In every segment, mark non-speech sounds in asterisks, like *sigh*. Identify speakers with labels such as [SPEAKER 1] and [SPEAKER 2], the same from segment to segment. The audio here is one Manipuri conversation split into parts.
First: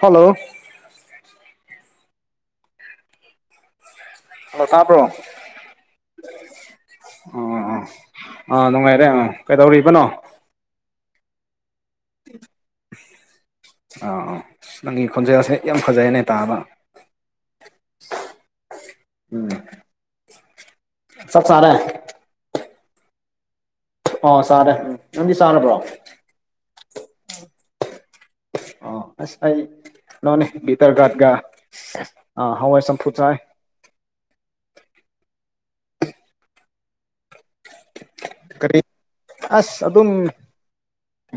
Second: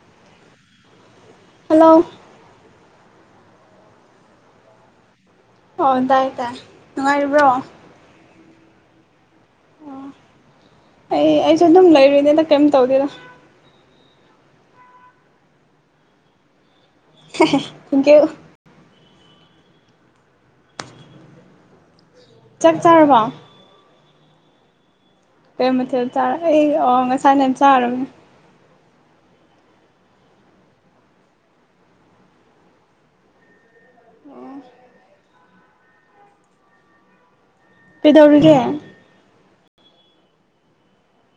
[SPEAKER 1] Hello
[SPEAKER 2] hello.
[SPEAKER 1] ꯍꯣ ꯁ ꯁꯥꯄꯤꯔꯣ
[SPEAKER 2] ꯑꯣ ꯇꯥꯏꯌꯦ ꯇꯥꯏ ꯅꯨꯡꯉꯥꯏꯔꯤꯕ꯭ꯔꯣ꯫
[SPEAKER 1] ꯑꯣ ꯑꯥ ꯅꯨꯡꯉꯥꯏꯔꯦ ꯑꯥ ꯀꯩꯗꯧꯔꯤꯕꯅꯣ?
[SPEAKER 2] ꯑꯩ ꯑꯩꯁꯨ ꯑꯗꯨꯝ ꯂꯩꯔꯤꯅꯦꯗ ꯀꯩꯝ ꯇꯧꯗꯦꯗ
[SPEAKER 1] ꯑꯥ ꯑꯥ ꯅꯪꯒꯤ ꯈꯣꯟꯖꯦꯜꯁꯦ ꯌꯥꯝ ꯐꯖꯩꯦꯅꯦ ꯇꯥꯕ꯫
[SPEAKER 2] ꯍꯦ ꯍꯦ ꯊꯦꯡꯀꯤ꯭ꯌꯨ
[SPEAKER 1] ꯎꯝ ꯆꯥꯛ ꯆꯥꯔꯦ
[SPEAKER 2] ꯆꯥꯛ ꯆꯥꯔꯕꯣ
[SPEAKER 1] ꯑ ꯁꯔꯦ
[SPEAKER 2] ꯀꯦ ꯃꯊꯦꯜ ꯆꯥꯔ ꯑꯩ ꯉꯁꯥꯏꯅ ꯆꯥꯔꯅꯦ
[SPEAKER 1] ꯑꯥ ꯑꯁ ꯑꯩ ꯀꯩꯅꯣꯅꯦ ꯕꯤꯇꯔ ꯒꯥꯔꯗꯒ ꯑꯥ ꯍꯋꯥꯏ ꯆꯝꯐꯨ ꯆꯥꯏ
[SPEAKER 2] ꯀꯩꯗꯧꯔꯤꯒꯦ
[SPEAKER 1] ꯀꯔꯤ ꯑꯁ ꯑꯗꯨꯝ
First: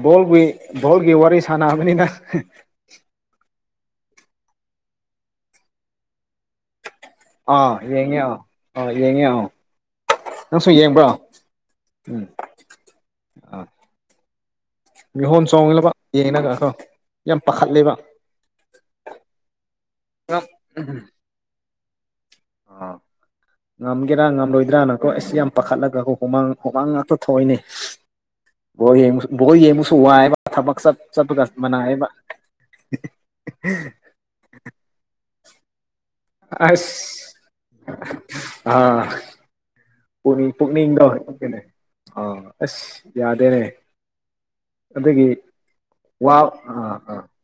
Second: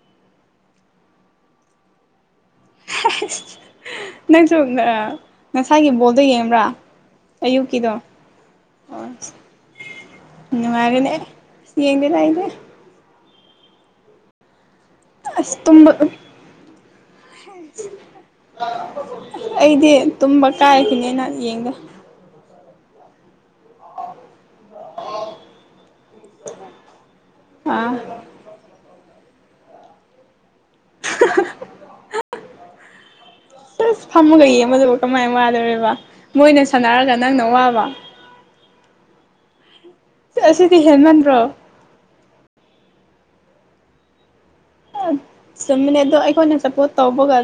[SPEAKER 1] ꯕꯣꯜꯒꯤ ꯕꯣꯜꯒꯤ ꯋꯥꯔꯤ ꯁꯥꯟꯅꯕꯅꯤꯅ
[SPEAKER 2] ꯑ ꯅꯪꯁꯨ ꯉꯁꯥꯏꯒꯤ ꯕꯣꯜꯗ ꯌꯦꯡꯕ꯭ꯔꯥ
[SPEAKER 1] ꯑꯥ
[SPEAKER 2] ꯑꯌꯨꯛꯀꯤꯗꯣ
[SPEAKER 1] ꯌꯦꯡꯉꯤ ꯑ ꯌꯦꯉꯤꯎ꯫
[SPEAKER 2] ꯅꯨꯡꯉꯔꯦꯅꯦ ꯌꯦꯡꯖꯦ ꯂꯥꯎꯅꯦ
[SPEAKER 1] ꯑ ꯃꯤꯍꯣꯟ
[SPEAKER 2] ꯑꯁ
[SPEAKER 1] ꯆꯣꯡꯡꯂꯕ
[SPEAKER 2] ꯇꯨꯝꯕ
[SPEAKER 1] ꯌꯦꯡꯉꯒꯣ ꯌꯥꯝ ꯄꯥꯈꯠꯂꯦꯕ
[SPEAKER 2] ꯑꯩꯗꯤ ꯇꯨꯝꯕ ꯀꯥꯏꯈꯤꯅꯦꯅ ꯌꯦꯡꯗꯦ
[SPEAKER 1] ꯑ ꯉꯝꯒꯦꯔꯥ ꯉꯝꯂꯣꯏꯗ꯭ꯔꯥ ꯅꯀꯣ ꯑꯁ ꯌꯥꯝ ꯄꯥꯈꯠꯂꯒꯀꯣ ꯍꯨꯃꯥꯡ ꯍꯨꯃꯥꯡ ꯉꯥꯛꯇ ꯊꯣꯛꯏꯅꯦ
[SPEAKER 2] ꯑꯥ
[SPEAKER 1] ꯑꯣ ꯍꯡ ꯕꯣꯏ ꯌꯦꯡꯕꯁꯨ ꯋꯥꯏꯦꯕ ꯊꯕꯛ ꯆꯠ ꯆꯠꯄꯒ ꯃꯅꯥꯑꯕ꯫
[SPEAKER 2] ꯑꯁ ꯐꯝꯃꯒ ꯌꯦꯡꯕꯗꯨꯕ ꯀꯃꯥꯏꯅ ꯋꯥꯗꯧꯔꯤꯕ꯫
[SPEAKER 1] ꯑꯁ ꯑꯥ ꯄꯨꯛꯅꯤꯡ
[SPEAKER 2] ꯑꯁꯤꯗꯤ
[SPEAKER 1] ꯄꯨꯅꯤꯡꯗ
[SPEAKER 2] ꯍꯦꯟꯃꯟꯗ꯭ꯔꯣ
[SPEAKER 1] ꯑꯥ ꯑꯁ ꯌꯥꯗꯦꯅꯦ ꯑꯗꯨꯒꯤ
[SPEAKER 2] ꯆꯨꯝꯃꯤꯅꯦꯗꯣ
[SPEAKER 1] ꯋꯥ
[SPEAKER 2] ꯑꯩꯈꯣꯏꯅ ꯁꯄꯣꯔꯠ
[SPEAKER 1] ꯑꯥ ꯑꯥ
[SPEAKER 2] ꯇꯧꯕꯒ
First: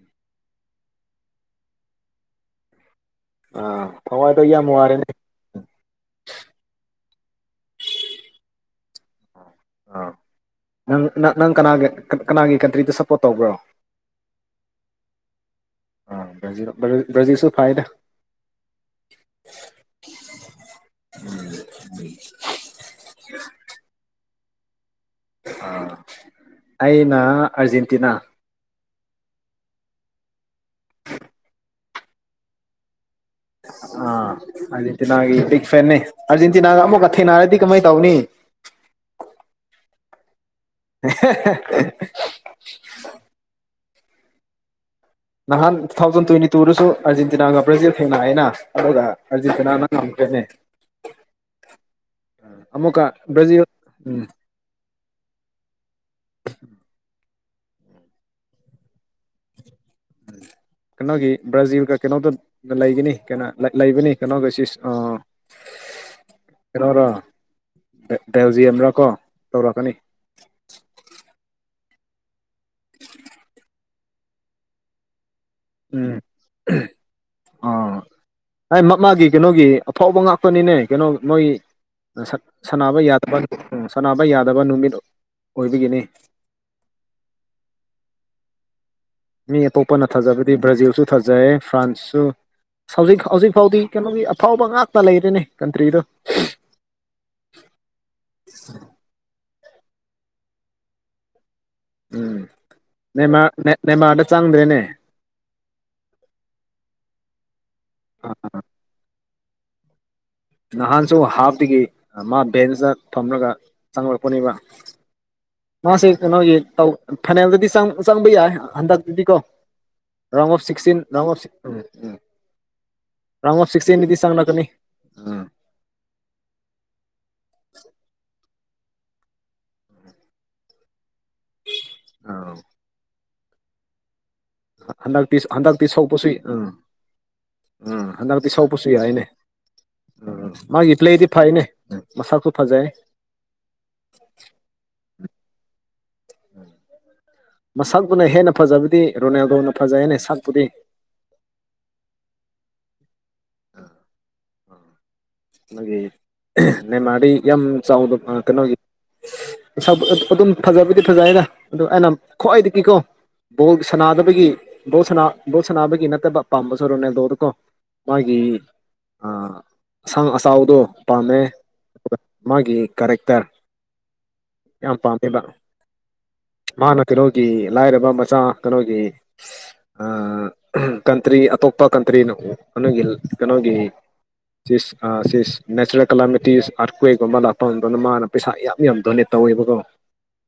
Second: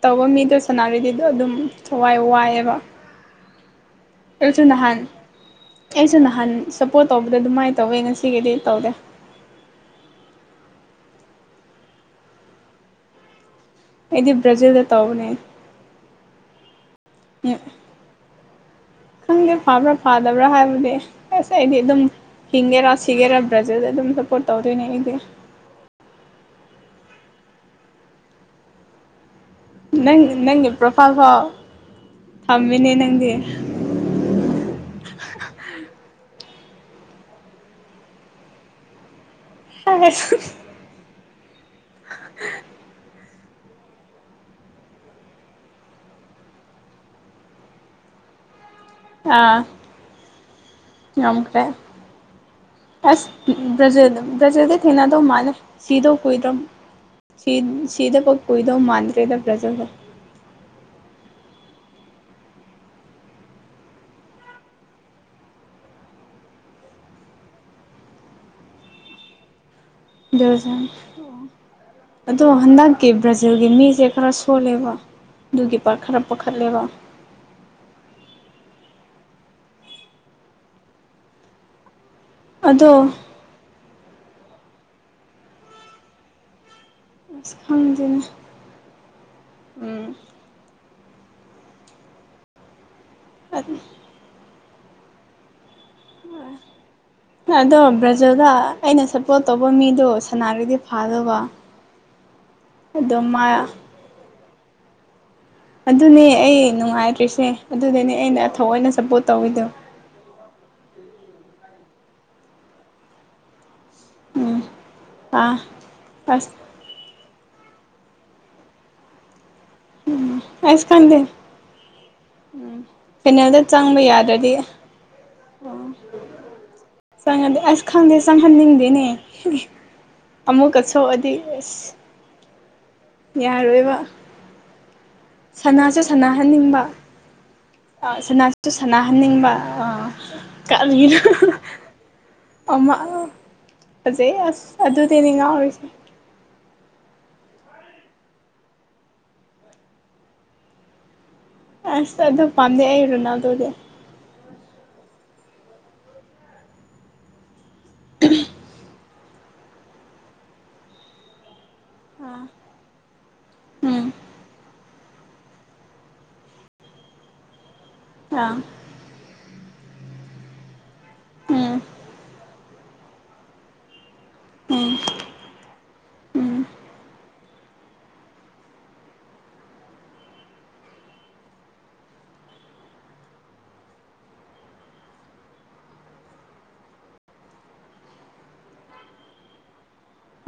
[SPEAKER 2] ꯇꯧꯕ ꯃꯤꯗꯣ ꯁꯅꯥꯕꯤꯗꯤꯗꯣ ꯑꯗꯨꯝ ꯊꯋꯥꯏ ꯋꯥꯏꯑꯦꯕ
[SPEAKER 1] ꯑꯥ ꯊꯋꯥꯏꯗꯣ
[SPEAKER 2] ꯑꯩꯁꯨ
[SPEAKER 1] ꯌꯥꯝ
[SPEAKER 2] ꯅꯍꯥꯟ
[SPEAKER 1] ꯋꯥꯔꯦꯅꯦ
[SPEAKER 2] ꯑꯩꯁꯨ ꯅꯍꯥꯟ ꯁꯞꯄꯣꯔꯠ ꯇꯧꯕꯗ ꯑꯗꯨꯃꯥꯏꯅ ꯇꯧꯋꯦ ꯉꯁꯤꯒꯤꯗꯤ ꯇꯧꯔꯦ
[SPEAKER 1] ꯑꯥ ꯅꯪ ꯅꯪ ꯀꯅꯥꯒꯤ ꯀꯅꯥꯒꯤ ꯀꯟꯇ꯭ꯔꯤꯗ ꯁꯞꯄꯣꯔꯠ ꯇꯧꯕ꯭ꯔꯣ
[SPEAKER 2] ꯑꯩꯗꯤ ꯕ꯭ꯔꯥꯖꯤꯜꯗ ꯇꯧꯕꯅꯦ
[SPEAKER 1] ꯕꯔ꯭ꯖꯤꯜꯁꯨꯨ ꯐꯥꯏꯗ
[SPEAKER 2] ꯈꯪꯗꯦ ꯐꯕ꯭ꯔꯥ ꯐꯥꯗꯕ꯭ꯔꯥ ꯍꯥꯏꯕꯗꯤ ꯑꯁ ꯑꯩꯗꯤ ꯑꯗꯨꯝ ꯍꯤꯡꯒꯦꯔꯥ ꯁꯤꯒꯦꯔ ꯕ꯭ꯔꯖꯤꯜꯗ ꯑꯗꯨꯝ ꯁꯞꯄꯣꯔꯠ ꯇꯧꯗꯣꯏꯅꯦ ꯑꯩꯗꯤ
[SPEAKER 1] ꯑ ꯑꯩꯅ ꯑꯔꯖꯦꯟꯇꯤꯅꯥ
[SPEAKER 2] ꯅꯪ ꯅꯪꯒꯤ ꯄ꯭ꯔꯣꯐꯥꯏꯜ ꯐꯥꯎ ꯊꯝꯃꯤꯅꯦ ꯅꯪꯒꯤ
[SPEAKER 1] ꯑ ꯑꯔꯖꯦꯟꯇꯤꯅꯥꯒꯤ ꯕꯤꯛ ꯐꯦꯟꯅꯦ ꯑꯔꯖꯦꯟꯇꯤꯅꯥꯒ ꯑꯃꯃꯛꯀ ꯊꯦꯡꯅꯔꯗꯤ ꯀꯃꯥꯏ ꯇꯧꯅꯤ
[SPEAKER 2] ꯑ
[SPEAKER 1] ꯍ꯫
[SPEAKER 2] *unintelligible*
[SPEAKER 1] ꯅꯍꯥꯟ ꯇꯨ ꯊꯥꯎꯖꯟ ꯇ꯭ꯋꯦꯟꯇꯤ ꯇꯨꯗꯁꯨ ꯑꯥꯔꯖꯦꯟꯇꯤꯅꯥꯒ ꯕ꯭ꯔꯥꯖꯤꯜ ꯊꯦꯡꯅꯔꯦꯅ
[SPEAKER 2] ꯑꯥ ꯉꯝꯈꯔꯦ
[SPEAKER 1] ꯑꯃꯨꯛꯀ
[SPEAKER 2] ꯑꯁ
[SPEAKER 1] ꯕ꯭ꯔꯥꯖꯤꯜ
[SPEAKER 2] ꯭ꯔꯖꯤ
[SPEAKER 1] ꯎꯝ
[SPEAKER 2] ꯭ꯔꯖꯤꯜ ꯊꯅꯥꯗ ꯃꯅ ꯁꯤꯗꯣꯣꯏꯗ ꯁꯤ ꯁꯤꯗ ꯄꯄꯨꯣꯏꯗꯧ ꯃꯥꯟꯗ꯭ꯔꯦꯗ ꯄ꯭ꯔꯖꯕ
[SPEAKER 1] ꯀꯩꯅꯣꯒꯤ ꯭ꯔꯥꯖꯤꯜ ꯀ ꯀꯩꯅꯣꯗ ꯂꯩꯒꯅꯤ ꯀꯩꯅ ꯂꯩꯕꯅꯤ ꯀꯩꯅꯣ ꯀ ꯁꯤ ꯑ ꯍꯔꯣꯔꯣ ꯗꯥꯦꯜꯖꯤ ꯑꯃ꯭ꯔꯥ ꯀꯣ ꯇꯧꯔꯛꯀꯅꯤ
[SPEAKER 2] ꯗꯖꯟ ꯑꯗꯣ ꯍꯟꯗꯛꯀꯤ ꯕ꯭ꯔꯥꯖꯤꯜꯒꯤ ꯃꯤꯁꯦ ꯈꯔ ꯁꯣꯜꯂꯦꯕ ꯑꯗꯨꯒꯤ ꯄꯔ
[SPEAKER 1] ꯎꯝ
[SPEAKER 2] ꯈꯔ ꯄꯥꯈꯠꯂꯦꯕ
[SPEAKER 1] ꯑꯥ ꯍꯥꯏ ꯃ ꯃꯥꯒꯤ ꯀꯩꯅꯣꯒꯤ ꯑꯐꯥꯎꯕ ꯉꯥꯛꯄꯅꯤꯅꯦ ꯀꯩꯅꯣ ꯃꯣꯏ
[SPEAKER 2] ꯑꯗꯣ
[SPEAKER 1] ꯁꯅꯕ ꯌꯥꯗꯕ ꯁꯥꯟꯅꯕ ꯌꯥꯗꯕ ꯅꯨꯃꯤꯠ ꯑꯣꯏꯕꯒꯤꯅꯤ
[SPEAKER 2] ꯑꯁ ꯈꯪꯗꯅ
[SPEAKER 1] ꯃꯤ ꯑꯇꯣꯞꯄꯅ ꯊꯥꯖꯕꯗꯤ ꯕ꯭ꯔꯥꯖꯤꯜꯁꯨ ꯊꯥꯖꯩꯔꯦ ꯐ꯭ꯔꯥꯟꯁꯁꯨ ꯍꯧꯖꯤꯛ ꯍꯧꯖꯤꯛ ꯐꯥꯎꯗꯤ ꯀꯩꯅꯣꯒꯤ ꯑꯐꯥꯎꯕ ꯉꯥꯛꯇ ꯂꯩꯔꯤꯦꯅꯦ ꯀꯟꯇ꯭ꯔꯤꯗ
[SPEAKER 2] ꯑꯗꯣ ꯕ꯭ꯔꯖꯤꯜꯗ ꯑꯩꯅ ꯁꯄꯣꯔꯠ ꯇꯧꯕ ꯃꯤꯗꯣ ꯁꯅꯥꯒꯤꯗꯤ ꯐꯥꯗꯧꯕ
[SPEAKER 1] ꯎꯝ
[SPEAKER 2] ꯑꯗꯣ
[SPEAKER 1] ꯅꯦꯃꯥ
[SPEAKER 2] ꯃꯥ
[SPEAKER 1] ꯅꯦꯃꯥꯔꯗ ꯆꯪꯗ꯭ꯔꯦꯅꯦ
[SPEAKER 2] ꯑꯗꯨꯅꯦ ꯑꯩ ꯅꯨꯡꯉꯥꯏꯇ꯭ꯔꯤꯁꯦ ꯑꯗꯨꯗꯅꯦ ꯑꯩꯅ ꯊꯑꯣꯏꯅ ꯁꯞꯄꯣꯔꯠ ꯇꯧꯋꯤꯗꯣ
[SPEAKER 1] ꯅꯍꯥꯟꯁꯨ ꯍꯥꯞꯇꯒꯤ ꯃꯥ ꯕꯦꯟꯁꯇ ꯊꯝꯂꯒ ꯆꯪꯉꯣꯔꯛꯄꯅꯦꯕ
[SPEAKER 2] ꯎꯝ ꯑꯥ
[SPEAKER 1] ꯃꯥꯁꯦ
[SPEAKER 2] ꯑꯁ
[SPEAKER 1] ꯀꯩꯅꯣꯒꯤ ꯇꯧ ꯐꯥꯏꯅꯥꯜꯗꯗꯤ ꯆꯪꯕ ꯌꯥꯏ ꯍꯟꯗꯛꯇꯗꯤꯀꯣ ꯔꯥꯎꯟ ꯑꯣꯐ
[SPEAKER 2] ꯑꯁ
[SPEAKER 1] ꯁꯤꯛꯁꯇꯤꯟ
[SPEAKER 2] ꯈꯪꯗꯦ
[SPEAKER 1] round of um um
[SPEAKER 2] um
[SPEAKER 1] round
[SPEAKER 2] ꯐꯦꯅꯦꯜꯗ
[SPEAKER 1] ꯑꯣꯐ
[SPEAKER 2] ꯆꯪꯕ
[SPEAKER 1] ꯁꯤꯛꯁꯇꯤꯟꯗꯗꯤ
[SPEAKER 2] ꯌꯥꯗ꯭ꯔꯗꯤ
[SPEAKER 1] ꯆꯪꯂꯛꯀꯅꯤ
[SPEAKER 2] ꯎꯝ ꯆꯪꯉꯗꯤꯦ ꯑꯁ ꯈꯪꯗꯦ ꯆꯪꯍꯟꯅꯤꯡꯗꯦꯅꯦ ꯑꯃꯨꯛꯀꯁꯨꯣꯛꯑꯗꯤ ꯑꯁ
[SPEAKER 1] ꯑ
[SPEAKER 2] ꯌꯥꯔꯣꯏꯕ
[SPEAKER 1] ꯍꯟꯗꯛꯇꯤ ꯍꯟꯗꯛꯇꯤ
[SPEAKER 2] ꯁꯅꯥꯁꯨ
[SPEAKER 1] ꯁꯣꯛꯄꯁꯨ ꯎꯝ
[SPEAKER 2] ꯁꯥꯟꯅꯍꯟꯅꯤꯡꯕ ꯑ
[SPEAKER 1] ꯍꯟꯗꯛꯇꯤ
[SPEAKER 2] ꯁꯅꯥꯁꯨ
[SPEAKER 1] ꯁꯣꯛꯄꯁꯨ ꯌꯥꯏꯅꯦ
[SPEAKER 2] ꯁꯅꯍꯟꯅꯤꯡꯕ ꯑ
[SPEAKER 1] ꯎꯝ ꯃꯥꯒꯤ
[SPEAKER 2] ꯀꯔꯤ
[SPEAKER 1] ꯄ꯭ꯂꯦꯗꯤ ꯐꯩꯅꯦ ꯃꯁꯛꯁꯨ
[SPEAKER 2] ꯑꯣ
[SPEAKER 1] ꯐꯖꯩ
[SPEAKER 2] ꯐꯖꯩ ꯑꯁ ꯑꯗꯨꯗꯤꯅꯦ ꯉꯥꯎꯔꯤꯁꯦ
[SPEAKER 1] ꯃꯁꯥꯛꯛꯇꯨꯅ ꯍꯦꯟꯅ ꯐꯖꯕꯗꯤ ꯔꯣꯅꯦꯜꯗꯣꯅ ꯐꯖꯩ ꯌꯦꯅꯦ ꯁꯛꯄꯨꯗꯤ
[SPEAKER 2] ꯑꯁ ꯑꯗꯨ ꯄꯥꯝꯗꯦ ꯑꯩꯔꯨ ꯅ ꯑꯗꯨꯗꯤ
[SPEAKER 1] ꯑꯗꯨꯒꯤ ꯅꯦꯃꯥꯗꯤ ꯌꯥꯝ ꯆꯥꯎꯗ ꯐꯪꯉꯛꯀꯅꯤ ꯑꯗꯨꯝ ꯐꯖꯕꯨꯗꯤ ꯐꯖꯩ ꯍꯥꯏꯅ ꯑꯗꯨ ꯑꯩꯅ
[SPEAKER 2] ꯑꯥ
[SPEAKER 1] ꯈ꯭ꯋꯥꯏꯗꯤ ꯀꯀꯣ ꯕꯣꯜ
[SPEAKER 2] ꯎꯝ
[SPEAKER 1] ꯁꯥꯟꯅꯥꯗꯕꯒꯤ ꯕꯣꯜ ꯕꯣꯜ ꯁꯥꯟꯅꯕꯒꯤ ꯅꯠꯇꯕ ꯄꯥꯝꯕꯁꯨ ꯔꯣꯅꯦꯜꯗꯣꯗ ꯀꯣ ꯃꯥꯒꯤ
[SPEAKER 2] ꯑꯥ
[SPEAKER 1] ꯑꯁꯥꯡ ꯑꯆꯥꯎꯗꯣ ꯄꯥꯝꯃꯦ
[SPEAKER 2] ꯎꯝ
[SPEAKER 1] ꯑꯗꯨꯒ ꯃꯥꯒꯤ ꯀꯔꯦꯛꯇꯔ
[SPEAKER 2] ꯎꯝ
[SPEAKER 1] ꯌꯥꯝ ꯄꯥꯝꯃꯦꯕ
[SPEAKER 2] ꯎꯝ
[SPEAKER 1] ꯃꯥꯅ ꯀꯩꯅꯣꯒꯤ ꯂꯥꯏꯔꯕ ꯃꯆꯥ ꯀꯩꯅꯣꯒꯤ ꯀꯟꯇ꯭ꯔꯤ ꯑꯇꯣꯞꯄ ꯀꯟꯇ꯭ꯔꯤꯅꯣ ꯀꯒꯤ ꯀꯩꯅꯣꯒꯤ ꯁꯤꯁ ꯁꯤꯁ ꯅꯦꯆꯔꯦꯜ ꯀꯂꯥꯃꯤꯇꯤꯁ ꯑꯥꯔꯠꯀ꯭ꯋꯦꯒꯨꯝꯕ ꯂꯥꯛꯄ ꯃꯇꯝꯗꯅ ꯃꯥꯅ ꯄꯩꯁꯥ ꯌꯥꯝ ꯌꯥꯝꯅ ꯗꯣꯅꯦꯠ ꯇꯧꯋꯦꯕꯀꯣ *inaudible*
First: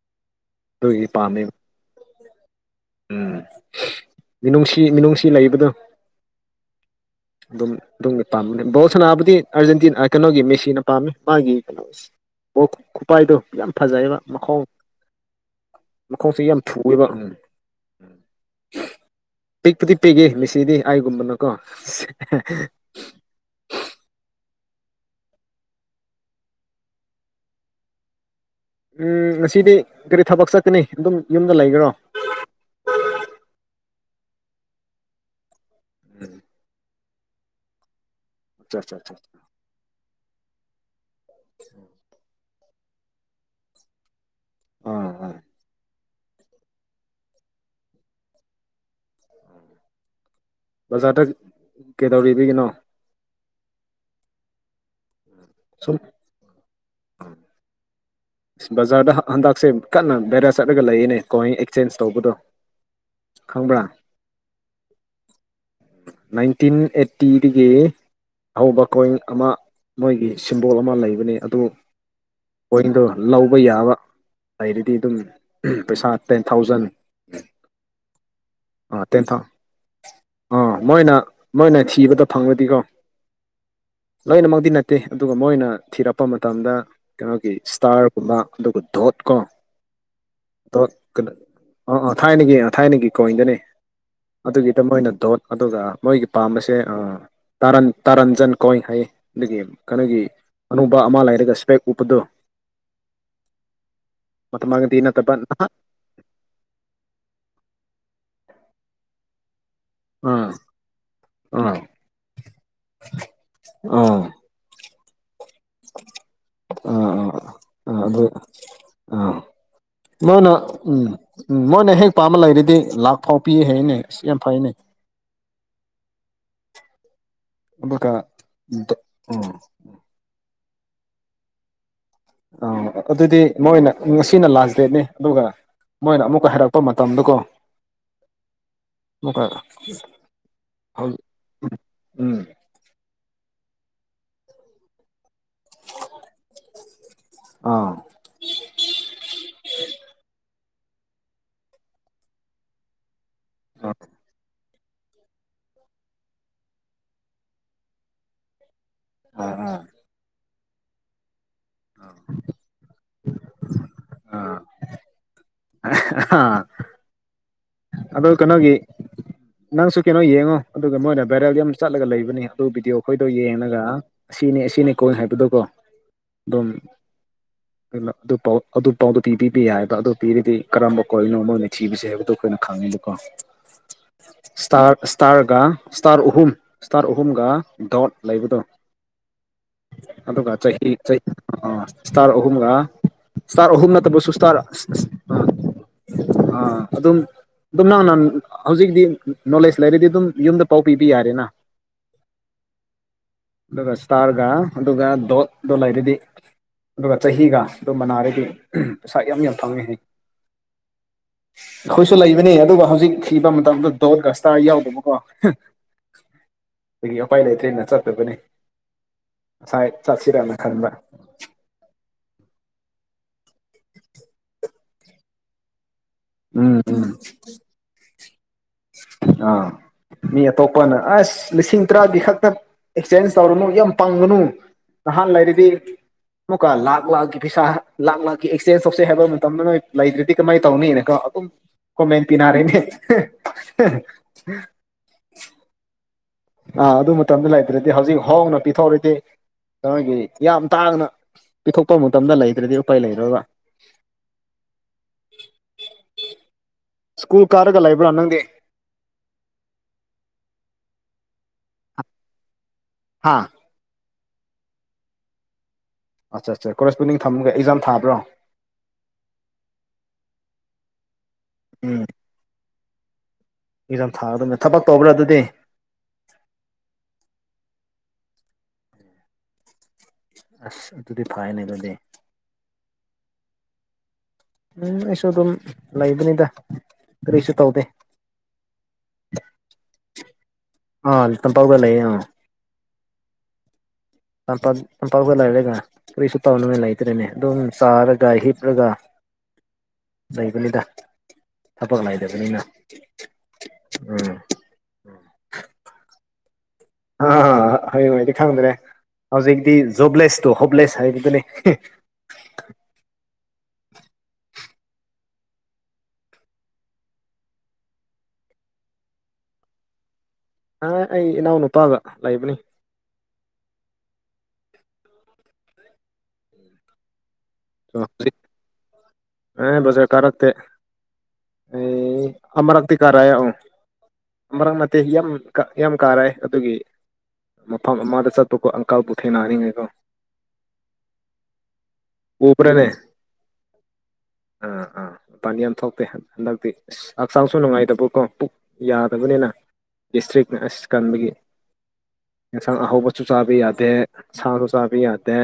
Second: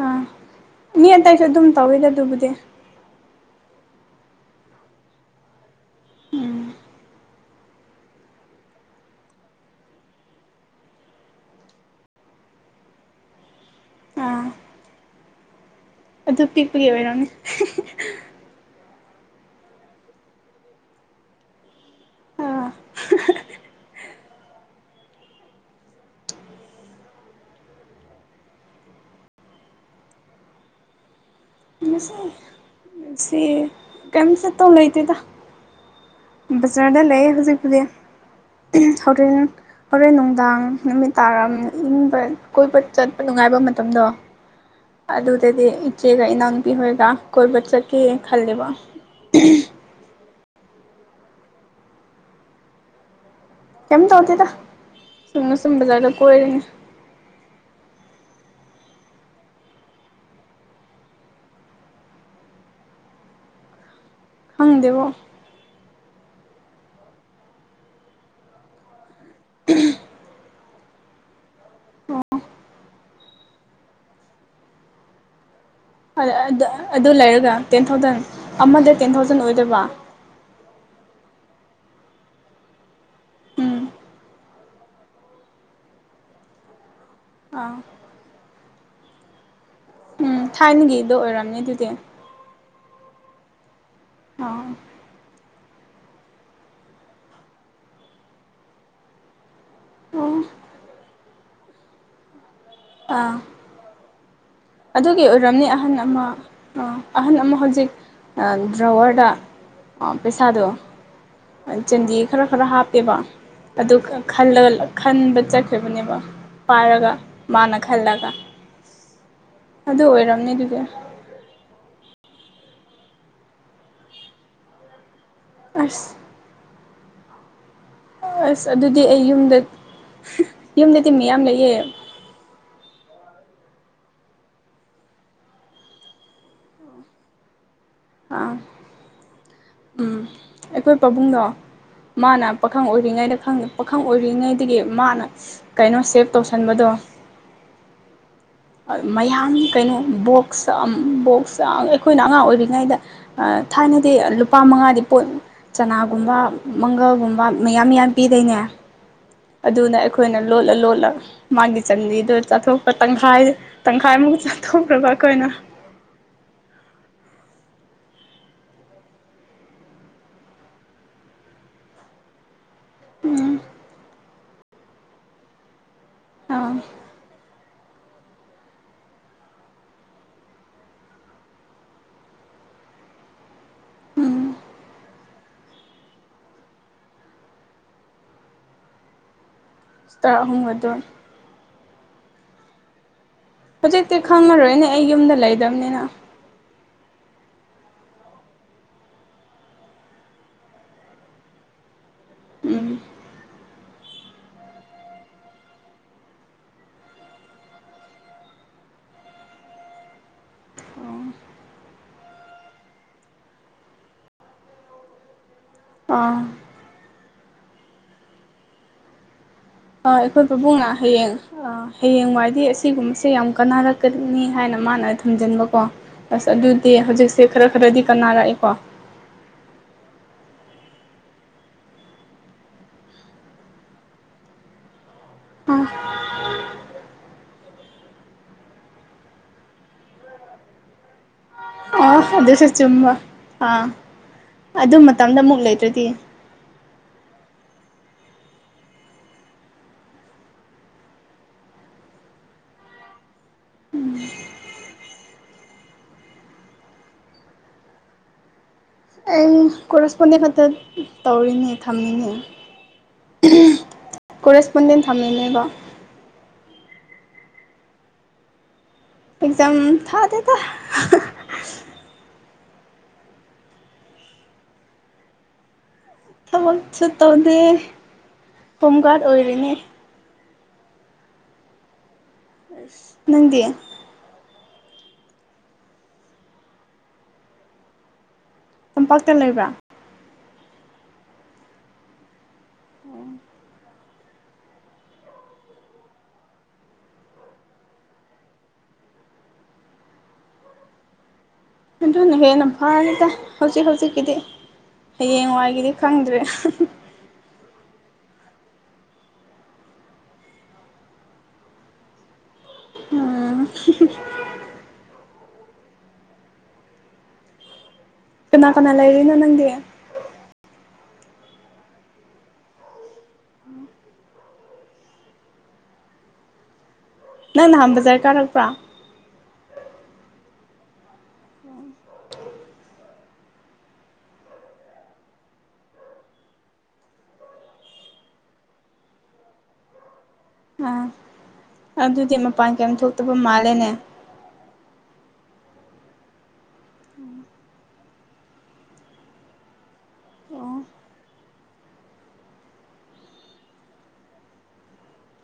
[SPEAKER 2] ꯑꯥ
[SPEAKER 1] ꯑꯗꯨꯒꯤ
[SPEAKER 2] ꯃꯤ ꯑꯇꯩꯁꯨ ꯑꯗꯨꯝ ꯇꯧꯋꯤꯗ ꯑꯗꯨꯕꯨꯗꯤ
[SPEAKER 1] ꯎꯝ ꯃꯤꯅꯨꯡꯁꯤ ꯃꯤꯅꯨꯡꯁꯤ ꯂꯩꯕꯗꯣ ꯑꯗꯨꯝ ꯑꯗꯨꯝꯒꯤ ꯄꯥꯝꯕꯅꯦ ꯁꯥꯟꯅꯥꯕꯨꯗꯤ ꯑꯥꯔꯖꯦꯟꯇꯤꯅꯥ ꯀꯩꯅꯣꯒꯤ ꯃꯦꯁꯤꯅ ꯄꯥꯝꯃꯦ ꯃꯥꯒꯤ ꯀꯩꯅꯣꯁꯦ ꯈꯨꯄꯥꯏꯗꯣ ꯌꯥꯝ ꯐꯖꯩꯑꯕ
[SPEAKER 2] ꯑꯥ
[SPEAKER 1] ꯃꯈꯥꯎ ꯃꯈꯣꯡꯁꯤ
[SPEAKER 2] ꯑꯗꯨ
[SPEAKER 1] ꯌꯥꯝ
[SPEAKER 2] ꯄꯤꯛꯄꯒꯤ
[SPEAKER 1] ꯊꯨꯕ ꯎ
[SPEAKER 2] ꯑꯣꯏꯔꯝꯅꯤ
[SPEAKER 1] ꯄꯤꯛꯄꯨꯗꯤ ꯄꯤꯒꯦ ꯃꯤꯦꯁꯤꯗꯤ ꯑꯩꯥꯏꯒꯨꯝꯕꯅꯀꯣ
[SPEAKER 2] ꯑꯥ
[SPEAKER 1] ꯎꯝ ꯉꯁꯤꯗꯤ ꯀꯔꯤ ꯊꯕꯛ ꯆꯠꯀꯅꯤ ꯑꯗꯨꯝ ꯌꯨꯝꯗ ꯂꯩꯈꯔꯣ
[SPEAKER 2] ꯁꯤ ꯀꯩꯝ ꯆꯠꯇꯧ ꯂꯩꯇꯦꯗ ꯕꯆꯔꯗ ꯂꯩ ꯍꯧꯖꯤꯛꯄꯗꯤ ꯍꯣꯔꯦꯟ ꯍꯣꯔꯦꯟ ꯅꯨꯡꯗꯥꯡ ꯅꯨꯃꯤꯠ ꯇꯥꯔꯝ ꯏꯪꯕ ꯑꯀꯣꯏꯕ ꯆꯠꯄ ꯅꯨꯡꯉꯥꯏꯕ ꯃꯇꯝꯗꯣ
[SPEAKER 1] ꯑꯥ ꯑꯥ
[SPEAKER 2] ꯑꯗꯨꯗꯗꯤ ꯏꯆꯦꯒ ꯏꯅꯥꯎ ꯄꯤꯍꯣꯏꯒ ꯀꯣꯏꯕ ꯆꯠꯀꯦ ꯈꯜꯂꯦꯕ
[SPEAKER 1] ꯕꯖꯥꯔꯗ ꯀꯩꯗꯧꯔꯤꯕꯤꯒꯤꯅꯣ
[SPEAKER 2] ꯀꯩꯝ ꯇꯧꯗꯦꯗ ꯁꯨꯝꯅ ꯁꯨꯝ ꯕꯖꯥꯔꯗ ꯀꯣꯏꯔꯅꯦ
[SPEAKER 1] ꯕꯖꯥꯔꯗ ꯍꯟꯗꯛꯁꯦ ꯀꯟꯅ ꯕꯦꯔꯌꯥ ꯆꯠꯂꯒ ꯂꯩꯌꯦꯅꯦ ꯀꯣꯍ ꯑꯦꯛꯆꯦꯟꯁ ꯇꯧꯕꯗꯣ ꯈꯪꯕ꯭ꯔꯥ
[SPEAKER 2] ꯈꯪꯗꯦꯕꯣ
[SPEAKER 1] ꯅꯥꯏꯟꯇꯤꯟ ꯑꯦꯠꯇꯤꯗꯒꯤ ꯍꯧꯕ ꯀꯣꯏꯟ ꯑꯃ ꯃꯣꯏꯒꯤ ꯁꯤꯝꯕꯣꯜ ꯑꯃ ꯂꯩꯕꯅꯤ ꯑꯗꯨ ꯑꯣꯏꯟꯗꯣ ꯂꯧꯕ ꯌꯥꯕ ꯂꯩꯔꯗꯤ ꯑꯗꯨꯝ ꯄꯩꯁꯥ ꯇꯦꯟ ꯊꯥꯎꯖꯟ
[SPEAKER 2] ꯑꯗꯨ ꯂꯩꯔꯒ ꯇꯦꯟ ꯊꯥꯎꯖꯟ ꯑꯃꯗ ꯇꯦꯟ ꯊꯥꯎꯖꯟ ꯑꯣꯏꯗꯣꯢꯕ
[SPEAKER 1] ꯑ ꯃꯣꯏꯅ ꯃꯣꯏꯅ ꯊꯤꯕꯗ ꯐꯪꯉꯗꯤꯀꯣ
[SPEAKER 2] ꯎꯝ
[SPEAKER 1] ꯂꯣꯏꯅꯃꯛꯇꯗꯤ ꯅꯠꯇꯦ ꯑꯗꯨꯒ ꯃꯣꯏꯅ ꯊꯤꯔꯛꯄ ꯃꯇꯝꯗ ꯀꯩꯅꯣꯒꯤ
[SPEAKER 2] ꯑꯥ
[SPEAKER 1] ꯏꯁꯇꯥꯔ ꯒꯨꯝꯕ ꯑꯗꯨꯒ ꯗꯣꯠ ꯀꯣ
[SPEAKER 2] ꯎꯝ
[SPEAKER 1] ꯗꯣꯠ
[SPEAKER 2] ꯊꯥꯏꯅꯒꯤꯗꯣ ꯑꯣꯏꯔꯝꯅꯤ ꯑꯗꯨꯗꯤ
[SPEAKER 1] ꯑꯥꯑꯥ ꯊꯥꯏꯅꯒꯤ ꯊꯥꯏꯅꯒꯤ ꯀꯣꯏꯟꯗꯅꯤ
[SPEAKER 2] ꯑꯥ
[SPEAKER 1] ꯑꯗꯨꯒꯤꯗ ꯃꯣꯏꯅ ꯗꯣꯠ ꯑꯗꯨꯒ ꯃꯣꯏꯒꯤ ꯄꯥꯝꯕꯁꯦ ꯇꯔꯟ ꯇꯔꯟꯖꯟ ꯀꯣꯏ ꯍꯥꯏꯌꯦ ꯑꯗꯨꯒꯤ ꯀꯩꯅꯣꯒꯤ
[SPEAKER 2] ꯑꯣ
[SPEAKER 1] ꯑꯅꯧꯕ ꯑꯃ ꯂꯩꯔꯒ ꯁ꯭ꯄꯦꯛ ꯎꯞꯄꯗꫭ
[SPEAKER 2] ꯑꯥ
[SPEAKER 1] ꯃꯇꯝꯃꯒꯗꯤ
[SPEAKER 2] ꯑꯗꯨꯒꯤ
[SPEAKER 1] ꯅꯠꯇꯕ
[SPEAKER 2] ꯑꯣꯏꯔꯝꯅꯤ ꯑꯍꯟ ꯑꯃ ꯑꯍꯟ ꯑꯃ ꯍꯧꯖꯤꯛ ꯗ꯭ꯔꯋꯔꯗ
[SPEAKER 1] ꯑꯥ
[SPEAKER 2] ꯄꯩꯁꯥꯗꯣ
[SPEAKER 1] ꯑꯥ
[SPEAKER 2] ꯆꯟꯗꯤ ꯈꯔ ꯈꯔ ꯍꯥꯞꯄꯦꯕ ꯑꯗꯨ
[SPEAKER 1] ꯑꯥ
[SPEAKER 2] ꯈꯜꯂꯒ ꯈꯟꯕ ꯆꯠꯈ꯭ꯔꯤꯕꯅꯦꯕ ꯄꯥꯏꯔꯒ ꯃꯥꯅ ꯈꯜꯂꯒ
[SPEAKER 1] ꯑ
[SPEAKER 2] ꯑꯗꯨ
[SPEAKER 1] ꯃꯧꯅ
[SPEAKER 2] ꯑꯣꯏꯔꯝꯅꯤ ꯑꯗꯨꯗꯤ
[SPEAKER 1] ꯎꯝ ꯎꯝ ꯃꯣꯏꯅ ꯍꯦꯛ ꯄꯥꯝꯕ ꯂꯩꯔꯗꯤ ꯂꯥꯛ ꯐꯥꯎ ꯄꯤ ꯍꯥꯏꯅꯦ ꯑꯁ ꯌꯥꯝ ꯐꯩꯅꯦ
[SPEAKER 2] ꯑꯁ
[SPEAKER 1] ꯑꯗꯨꯒ
[SPEAKER 2] ꯑꯁ ꯑꯗꯨꯗꯤ ꯑꯩ
[SPEAKER 1] ꯎꯝ
[SPEAKER 2] ꯌꯨꯝꯗ ꯌꯨꯝꯗ ꯇꯤꯃꯤ ꯌꯥꯝ ꯂꯩꯑꯦ
[SPEAKER 1] ꯑ ꯑꯗꯨꯗꯤ ꯃꯣꯏꯅ ꯉꯁꯤꯅ ꯂꯥꯁ ꯗꯦꯠꯅꯤ ꯑꯗꯨꯒ ꯃꯣꯏꯅ ꯑꯃꯨꯛꯀ ꯍꯥꯏꯔꯛꯄ ꯃꯇꯝꯗꯨ ꯀꯣ
[SPEAKER 2] ꯑꯥ
[SPEAKER 1] *unintelligible*
[SPEAKER 2] ꯎꯝ ꯑꯩꯈꯣꯏ ꯄꯥꯕꯨꯡꯗꯣ
[SPEAKER 1] ꯎꯝ
[SPEAKER 2] ꯃꯥꯅ ꯄꯥꯈꯪ ꯑꯣꯏꯔꯤꯉꯩꯗ ꯈꯪꯗꯦ ꯄꯥꯈꯪ ꯑꯣꯏꯔꯤꯉꯩꯗꯒꯤ ꯃꯥꯅ ꯀꯩꯅꯣ ꯁꯦꯞ ꯇꯧꯁꯟꯕꯗꯣ
[SPEAKER 1] ꯑꯥ
[SPEAKER 2] ꯃꯌꯥꯝ ꯀꯩꯅꯣ ꯕꯣꯛꯁ ꯑꯝ ꯕꯣꯛꯁ ꯑ ꯑꯩꯈꯣꯏꯅ ꯑꯉꯥꯡ ꯑꯣꯏꯔꯤꯉꯩꯗ ꯑ ꯊꯥꯏꯅꯗꯤ ꯂꯨꯄꯥ ꯃꯉꯥꯗꯤ ꯄꯣꯠ ꯆꯅꯥꯒꯨꯝꯕ ꯃꯪꯒꯜꯒꯨꯝꯕ ꯃꯌꯥꯝ ꯌꯥꯝ ꯄꯤꯗꯣꯏꯅꯦ ꯑꯗꯨ ꯑꯈꯣꯢ ꯑꯩꯈꯣꯏꯅ ꯂꯣꯜꯂ ꯂꯣꯜꯂ ꯃꯥꯒꯤ ꯆꯟꯗꯤꯗꯣ ꯆꯥꯊꯣꯛꯄ ꯇꯪꯈꯥꯏ ꯇꯪꯈꯥꯏꯃꯨꯛ ꯆꯥꯊꯣꯛꯈ꯭ꯔꯒ ꯑꯩꯈꯣꯏꯅ
[SPEAKER 1] ꯑ ꯍ ꯑ ꯑꯗ ꯀꯩꯅꯣꯒꯤ ꯅꯪꯁꯨ ꯀꯩꯅꯣ ꯌꯦꯡꯉꯣ ꯑꯗꯨꯒ ꯃꯣꯏꯅ ꯚꯦꯔꯦꯜꯗ ꯌꯥꯝ ꯆꯠꯂꯒ ꯂꯩꯕꯅꯤ ꯑꯗꯨ ꯚꯤꯗꯤꯑꯣ ꯑꯩꯈꯣꯏꯗꯣ
[SPEAKER 2] ꯎꯝ
[SPEAKER 1] ꯌꯦꯡꯉꯒ ꯑꯁꯤꯅꯤ ꯑꯁꯤꯅꯤ ꯀꯣꯏ ꯍꯥꯏꯕꯗꯣꯀꯣ ꯑꯗꯨꯝ
[SPEAKER 2] ꯑꯥ
[SPEAKER 1] ꯑꯗꯨꯅ ꯑꯗꯨ ꯄꯥꯎ ꯑꯗꯨ ꯄꯥꯎꯗꯣ ꯄꯤꯕꯤꯕ ꯌꯥꯏ ꯍꯥꯏꯕ ꯑꯗꯨ ꯄꯤꯔꯤꯗꯤ ꯀꯔꯝꯕ ꯀꯣꯢꯟ ꯅꯣꯃꯣꯏꯅ ꯊꯤꯕꯁꯦ ꯍꯥꯏꯕꯗꯣ ꯑꯩꯈꯣꯏꯅ ꯈꯪꯉꯤꯗꯀꯣ ꯏꯁꯇꯥꯔ ꯁ꯭ꯇꯥꯔꯒ ꯁ꯭ꯇꯥꯔ ꯑꯍꯨꯝ ꯁ꯭ꯇꯥꯔ ꯑꯍꯨꯝꯒ ꯗꯣꯠ ꯂꯩꯕꯗꯣ
[SPEAKER 2] ꯇꯔꯥ
[SPEAKER 1] ꯑꯗꯨꯒ ꯆꯍꯤ
[SPEAKER 2] ꯑꯍꯨꯝꯒꯗꯣ
[SPEAKER 1] ꯆꯍꯤ ꯑꯥ ꯏꯁꯇꯥꯔ ꯑꯍꯨꯝꯒ ꯏꯁꯇꯥꯔ ꯑꯍꯨꯝ
[SPEAKER 2] ꯍꯧꯖꯤꯛꯇꯤ
[SPEAKER 1] ꯅꯠꯇꯕꯁꯨ ꯏꯁꯇꯥꯔ ꯑ
[SPEAKER 2] ꯈꯪꯉꯔꯣꯏꯅꯦ ꯑꯩ ꯌꯨꯝꯗ ꯂꯩꯗꯕꯅꯤꯅ
[SPEAKER 1] ꯑꯥ ꯑꯗꯨꯝ ꯑꯗꯨꯝ ꯅꯪ ꯅ ꯍꯧꯖꯤꯛꯇꯤ ꯅꯣꯂꯦꯖ ꯂꯩꯔꯗꯤ ꯑꯗꯨꯝ ꯌꯨꯝꯗ ꯄꯥꯎ ꯄꯤꯕ ꯌꯥꯔꯦꯅ
[SPEAKER 2] ꯎꯝ
[SPEAKER 1] ꯑꯗꯨꯒ ꯏꯁꯇꯥꯔꯒ ꯑꯗꯨꯒ ꯗꯣꯠꯗꯣ ꯂꯩꯔꯗꯤ ꯑꯗꯨꯒ ꯆꯍꯤꯒ ꯑꯗꯨ ꯃꯅꯥꯔꯗꯤ ꯄꯩꯁꯥ ꯌꯥꯝ ꯌꯥꯝ ꯐꯪꯉꯦ ꯍꯥꯏ *inaudible* ꯑꯩꯈꯣꯏꯁꯨ ꯂꯩꯕꯅꯦ ꯑꯗꯨꯒ ꯍꯧꯖꯤꯛ ꯊꯤꯕ ꯃꯇꯝꯗ ꯗꯣꯠ ꯒꯁꯇꯥ ꯌꯥꯎꯗꯕꯀꯣ
[SPEAKER 2] ꯑꯥ꯫
[SPEAKER 1] ꯑꯗꯒꯤ ꯑꯄꯥꯏ ꯂꯩꯇ꯭ꯔꯦꯅ ꯆꯠꯇꯕꯅꯤ ꯉꯁꯥꯏ
[SPEAKER 2] ꯑ ꯑꯩꯈꯣꯏ
[SPEAKER 1] ꯆꯠꯁꯤꯔꯅ
[SPEAKER 2] ꯄꯥꯕꯨꯡꯅ
[SPEAKER 1] ꯈꯟꯕ
[SPEAKER 2] ꯍꯌꯦꯡ ꯍꯌꯦꯡꯋꯥꯏꯗꯤ ꯑꯁꯤꯒꯨꯝꯕꯁꯦ ꯌꯥꯝ ꯀꯥꯟꯅꯔꯛꯀꯅꯤ ꯍꯥꯏꯅ ꯃꯥꯅ ꯊꯝꯖꯟꯕꯀꯣ꯫ ꯑꯁ
[SPEAKER 1] ꯎꯝ
[SPEAKER 2] ꯑꯗꯨꯗꯤ
[SPEAKER 1] ꯎꯝ
[SPEAKER 2] ꯍꯧꯖꯤꯛꯁꯦ ꯈꯔ ꯈꯔꯗꯤ ꯀꯅꯥꯔꯛꯑꯦꯀꯣ
[SPEAKER 1] ꯑꯥ꯫ ꯃꯤ ꯑꯇꯣꯞꯄꯅ ꯑꯁ ꯂꯤꯁꯤꯡ ꯇꯔꯥꯒꯤ ꯈꯛꯇ ꯑꯦꯛꯆꯦꯟꯖ ꯇꯧꯔꯨꯅꯨ ꯌꯥꯝ ꯄꯪꯒꯅꯨ꯫ ꯅꯍꯥꯟ ꯂꯩꯔꯤꯗꯤ꯫
[SPEAKER 2] ꯑꯥ
[SPEAKER 1] ꯑꯃꯨꯛꯀ ꯂꯥꯛ ꯂꯥꯛꯀꯤ ꯄꯩꯁꯥ ꯂꯥꯛ ꯂꯥꯛꯀꯤ ꯑꯦꯛꯁꯆꯦꯟꯖ ꯇꯧꯁꯩ ꯍꯥꯏꯕ ꯃꯇꯝꯗ ꯅꯣꯏ ꯂꯩꯗ꯭ꯔꯗꯤ ꯀꯃꯥꯏꯅ ꯇꯧꯅꯤꯅꯀꯣ꯫ ꯎ꯫ *inaudible*
[SPEAKER 2] ꯑ ꯑꯗꯨꯁꯨ ꯆꯨꯝꯕ ꯑꯥ ꯑꯗꯨ ꯃꯇꯝꯗ ꯑꯃꯨꯛ ꯂꯩꯇ꯭ꯔꯗꯤ
[SPEAKER 1] ꯑꯥ ꯑꯗꯨ ꯃꯇꯝꯗ ꯂꯩꯇ꯭ꯔꯗꯤ ꯍꯧꯖꯤꯛ ꯍꯣꯡꯅ ꯄꯤꯊꯣꯛꯔꯗꯤ ꯅꯣꯏꯒꯤ ꯌꯥꯝ ꯇꯥꯡꯅ ꯄꯤꯊꯣꯛꯄ ꯃꯇꯝꯗ ꯂꯩꯗ꯭ꯔꯗꯤ ꯎꯄꯥꯏ ꯂꯩꯔꯣꯏꯕꯥ꯫ ꯁꯀꯨꯜ ꯀꯔꯒ ꯂꯩꯕꯔꯥ ꯅꯪꯗꯤ꯫
[SPEAKER 2] ꯀꯣꯔꯦꯁꯄꯣꯟꯗꯤꯡ ꯈꯛꯇ ꯇꯧꯔꯤꯅꯦ ꯊꯝꯃꯤꯅꯦ꯫
[SPEAKER 1] ꯍꯥꯥ
[SPEAKER 2] ꯀꯣꯔꯦꯁꯄꯣꯟꯗꯦꯟ ꯊꯝꯃꯤꯅꯦꯕ꯫
[SPEAKER 1] ꯑꯠ ꯑꯠꯆꯥ ꯀꯣꯔꯦꯁꯄꯨꯅꯤꯡ ꯊꯝꯒ ꯑꯦꯛꯖꯝ ꯊꯥꯕ꯭ꯔꯣ꯫
[SPEAKER 2] ꯑꯦꯛꯖꯝ ꯊꯥꯗꯦ ꯗ
[SPEAKER 1] ꯎꯝ ꯑꯦꯛꯖꯥꯝ ꯊꯥꯒꯗꯕꯅꯦ ꯊꯕꯛ ꯇꯧꯕ꯭ꯔꯥ ꯑꯗꯨꯗꯤ
[SPEAKER 2] ꯊꯕꯛꯁꯨ ꯇꯧꯗꯦ ꯍꯣꯝ ꯒꯥꯔꯗ ꯑꯣꯏꯔꯤꯅꯦ꯫
[SPEAKER 1] ꯑꯁ ꯑꯗꯨꯗꯤ ꯐꯥꯏꯅꯦ ꯑꯗꯨꯗꯤ꯫
[SPEAKER 2] ꯅꯪꯗꯤ꯫
[SPEAKER 1] ꯎꯝ ꯑꯩꯁꯨ ꯑꯗꯨꯝ ꯂꯩꯕꯅꯤꯗ ꯀꯔꯤꯁꯨ ꯇꯧꯗꯦ
[SPEAKER 2] ꯇꯝꯄꯥꯛꯇ ꯂꯩꯕ꯭ꯔꯥ꯫
[SPEAKER 1] ꯑ ꯇꯝ ꯄꯥꯛꯗ ꯂꯩꯌꯦ
[SPEAKER 2] *inaudible*
[SPEAKER 1] ꯂꯝꯄꯥꯛ ꯂꯝꯄꯥꯛꯇ ꯂꯩꯔꯒ ꯀꯔꯤꯁꯨ ꯇꯥꯎꯅꯉꯥꯏ ꯂꯩꯇ꯭ꯔꯦꯅꯦ ꯑꯗꯨꯝ ꯆꯥꯔꯒ ꯍꯤꯞꯂꯒ꯫ ꯂꯩꯕꯅꯤꯗ ꯊꯕꯛ
[SPEAKER 2] ꯑꯗꯨ
[SPEAKER 1] ꯂꯩꯇꯕꯅꯤꯅ
[SPEAKER 2] ꯍꯦꯅꯐꯥꯅꯤꯗ ꯍꯧꯖꯤ ꯍꯧꯖꯤ
[SPEAKER 1] ꯎꯝ
[SPEAKER 2] ꯀꯤꯗꯤ꯫ ꯍꯌꯦꯡꯋꯥꯏꯒꯤꯗꯤ ꯈꯪꯗ꯭ꯔꯦ꯫
[SPEAKER 1] ꯑ ꯍꯌꯦꯡꯉꯥꯏꯗꯤ ꯈꯪꯗ꯭ꯔꯦ ꯍꯧꯖꯤꯛꯇꯤ ꯖꯣꯕꯂꯦꯁꯇꯣ ꯍꯣꯞꯂꯦꯁ ꯍꯥꯏꯕꯗꯨꯅꯤ
[SPEAKER 2] ꯑꯝ꯫ ꯀꯅꯥ ꯀꯅꯥ ꯂꯩꯔꯤꯅꯣ ꯅꯪꯗꯤ
[SPEAKER 1] ꯅ ꯑꯩ ꯏꯅꯥꯎ ꯅꯨꯄꯥꯒ ꯂꯩꯕꯅꯤ꯫
[SPEAKER 2] *inaudible*
[SPEAKER 1] *inaudible*
[SPEAKER 2] ꯅꯪ ꯅꯍꯥꯟ ꯕꯖꯥꯔ ꯀꯥꯔꯛꯄ꯭ꯔꯥ
[SPEAKER 1] ꯑ ꯕꯥꯖꯥꯔ ꯀꯔꯛꯇꯦ ꯑꯃꯨꯔꯛꯇꯤ ꯀꯔꯛ ꯑ꯫ ꯑꯃꯔꯛ ꯅꯠꯇꯦ ꯌꯥꯝ ꯌꯥꯝ ꯀꯥꯔꯦ ꯑꯗꯨꯒꯤ꯫ ꯃꯐꯝ ꯑꯃꯗ ꯆꯠꯄꯨꯀꯣ ꯑꯪꯀꯜꯕꯨ ꯊꯦꯡꯅ ꯅꯤꯉꯥꯏ ꯫
[SPEAKER 2] ꯑꯥ ꯑꯗꯨꯗꯤ ꯃꯄꯥꯟ ꯀꯝ ꯊꯣꯛꯇꯕ ꯃꯥꯜꯂꯦꯅꯦ꯫
[SPEAKER 1] ꯑꯥ ꯑꯥ ꯃꯄꯥꯟꯗꯤ ꯌꯥꯝ ꯊꯣꯛꯇꯦ ꯍꯟꯗꯛꯇꯤ ꯍꯛꯆꯥꯡꯁꯨ ꯅꯨꯡꯉꯥꯏꯇꯕꯀꯣ ꯄꯨꯛ ꯌꯥꯗꯕꯅꯤꯅ ꯗꯤꯁꯇ꯭ꯔꯤꯛ
[SPEAKER 2] ꯑꯣ
[SPEAKER 1] ꯑꯁ ꯀꯟꯕꯒꯤ ꯑꯦꯟꯁꯥꯡ ꯑꯍꯧꯕꯁꯨ ꯆꯥꯕ ꯌꯥꯗꯦ ꯁꯥꯁꯨ ꯆꯥꯕ ꯌꯥꯗꯦ꯫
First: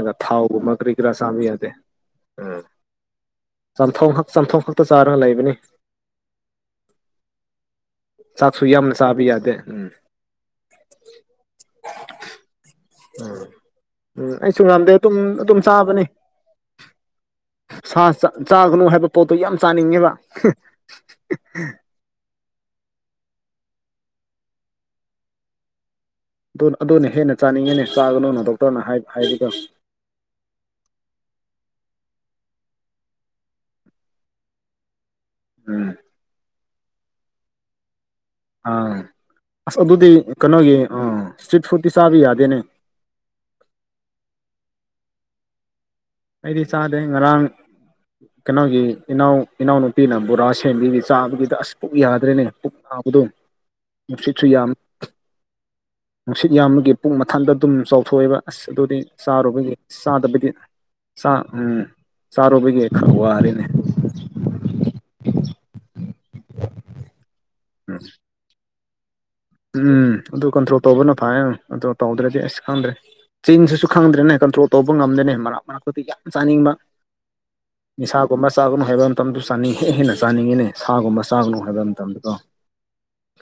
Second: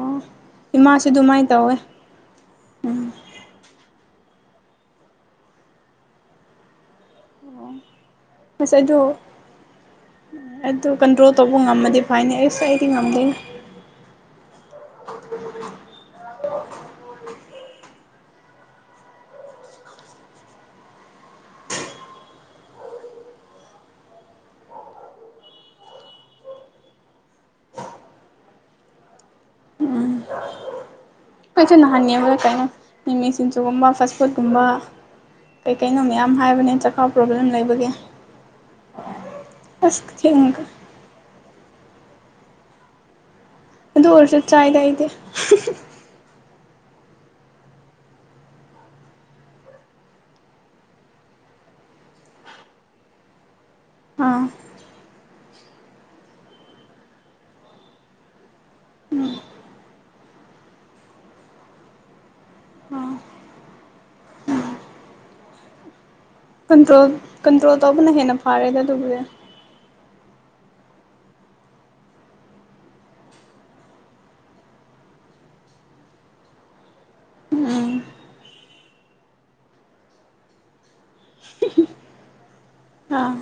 [SPEAKER 2] ꯑꯣ
[SPEAKER 1] ꯊꯥꯎꯒꯨꯝꯕ ꯀꯔꯤ
[SPEAKER 2] ꯏꯃꯥꯁꯨ
[SPEAKER 1] ꯀꯔꯥ ꯆꯥꯕ
[SPEAKER 2] ꯑꯗꯨꯃꯥꯏꯅ
[SPEAKER 1] ꯌꯥꯗꯦ꯫
[SPEAKER 2] ꯇꯧꯋꯦ
[SPEAKER 1] ꯎꯝ ꯆꯝꯊꯣꯡ ꯈꯛꯇ ꯆꯥꯔꯒ ꯂꯩꯕꯅꯤ
[SPEAKER 2] ꯍꯥꯜꯂꯣ
[SPEAKER 1] ꯆꯥꯛꯁꯨ ꯌꯥꯥꯝꯅ ꯆꯥꯕ ꯌꯥꯗꯦ ꯎꯝ
[SPEAKER 2] ꯑꯗꯨ ꯀꯟꯇ꯭ꯔꯣꯜ ꯇꯧꯕ ꯉꯝꯃꯗꯤ ꯐꯥꯏꯅꯦ ꯑꯩꯁ ꯑꯩ꯫
[SPEAKER 1] ꯎꯝ ꯎꯝ ꯑꯩꯁꯨ ꯉꯝꯗꯦ ꯑꯗꯨꯝ ꯑꯗꯨꯝ ꯆꯥꯕꯅꯤ꯫ ꯁꯥ ꯆꯥꯒꯅꯨ ꯍꯥꯏꯕ ꯄꯣꯠꯇꯣ ꯌꯥꯝ ꯆꯥꯅꯤꯡꯉꯦꯕ꯫ ꯑꯗꯨ ꯑꯗꯨꯅ ꯍꯦꯟꯅ ꯆꯥꯅꯤꯡꯉꯅꯤ ꯆꯥꯒꯅꯨꯅ ꯗꯣꯛꯇꯔꯅ ꯍꯥꯏꯕꯗꯣ꯫
[SPEAKER 2] ꯑꯩꯁꯨ ꯅꯥꯍꯟꯉꯦꯕꯗ ꯀꯩꯅꯣ ꯃꯤꯃꯤ ꯁꯤꯡꯖꯨꯒꯨꯝꯕ ꯐꯁ ꯐꯨꯗꯀꯨꯝꯕ
[SPEAKER 1] ꯎꯝ
[SPEAKER 2] ꯀꯩꯀꯩꯅꯣ ꯃꯌꯥꯝ ꯍꯥꯏꯕꯅꯦ ꯆꯈꯥꯎ ꯄ꯭ꯔꯣꯕ꯭ꯂꯦꯝ ꯂꯩꯕꯒꯦ꯫
[SPEAKER 1] ꯑꯥ ꯑꯁ ꯑꯗꯨꯗꯤ ꯀꯩꯅꯣꯒꯤ ꯑꯥ ꯏꯁꯇ꯭ꯔꯤꯠ ꯐꯨꯗꯇꯤ ꯆꯥꯕ ꯌꯥꯗꯦꯅꯦ꯫
[SPEAKER 2] ꯑꯗꯨ ꯑꯣꯏꯔꯁꯨ ꯆꯥꯏꯗ ꯑꯩꯗꯤ
[SPEAKER 1] ꯑꯩꯗꯤ ꯆꯥꯗꯦ ꯉꯔꯥꯡ ꯀꯩꯅꯣꯒꯤ ꯏꯅꯥꯎ ꯏꯅꯥꯎꯅꯨꯄꯤꯅ ꯕꯣꯔꯥ ꯁꯦꯟꯕꯤꯒꯤ ꯆꯥꯕꯒꯤꯗ ꯑꯁ ꯄꯨꯛ ꯌꯥꯗ꯭ꯔꯦꯅꯦ ꯑꯕꯗꯣ
[SPEAKER 2] ꯑꯥ
[SPEAKER 1] ꯅꯨꯡꯁꯤꯠꯁꯨ ꯌꯥꯝ꯫ *inaudible* ꯅꯨꯡꯁꯤꯠ ꯌꯥꯝꯕꯒꯤ ꯄꯨꯛ ꯃꯊꯟꯗ ꯑꯗꯨꯝ ꯆꯥꯎꯊꯣꯛꯑꯦꯕ ꯑꯁ ꯑꯗꯨꯗꯤ ꯆꯥꯔꯨꯕꯒꯤ ꯆꯥꯗꯕꯒꯤ ꯁꯥ ꯎꯝ ꯆꯥꯔꯨꯕꯒꯤ ꯈꯔ
[SPEAKER 2] ꯑꯥ
[SPEAKER 1] ꯋꯥꯔꯦꯅꯦ꯫
[SPEAKER 2] ꯀꯟꯇ꯭ꯔꯣꯜ ꯀꯟꯇ꯭ꯔꯣꯜ ꯇꯧꯕꯅ ꯍꯦꯟꯅ ꯐꯥꯔꯦꯗ ꯑꯗꯨꯕꯨꯗꯤ
[SPEAKER 1] ꯎꯝ ꯑꯗꯨ ꯀꯟꯇ꯭ꯔꯣꯜ ꯇꯧꯕꯅ ꯐꯩꯌꯦꯪ ꯑꯗꯣ ꯇꯧꯗ꯭ꯔꯗꯤ ꯑꯁ ꯈꯪꯗ꯭ꯔꯦ ꯆꯤꯟꯁꯤꯁꯨ ꯈꯪꯗ꯭ꯔꯦꯅꯦ ꯀꯟꯇ꯭ꯔꯣꯜ ꯇꯧꯕ ꯉꯝꯗꯦꯅꯦ ꯃꯔꯛ ꯃꯔꯛꯇꯨꯗ ꯌꯥꯝ ꯆꯥꯅꯤꯡꯕ ꯅꯤꯁꯥꯒꯨꯝꯕ ꯆꯥꯒꯅꯨ ꯍꯥꯏꯕ ꯃꯇꯝꯗꯨ ꯆꯥꯅꯤꯡ ꯍꯦꯛ ꯍꯦꯟꯅ ꯆꯥꯅꯤꯡꯉꯤꯅꯦ ꯁꯥꯒꯨꯝꯕ ꯆꯥꯒꯅꯨ ꯍꯥꯏꯕ ꯃꯇꯝꯗꯨꯀꯣ꯫
[SPEAKER 2] ꯑꯥ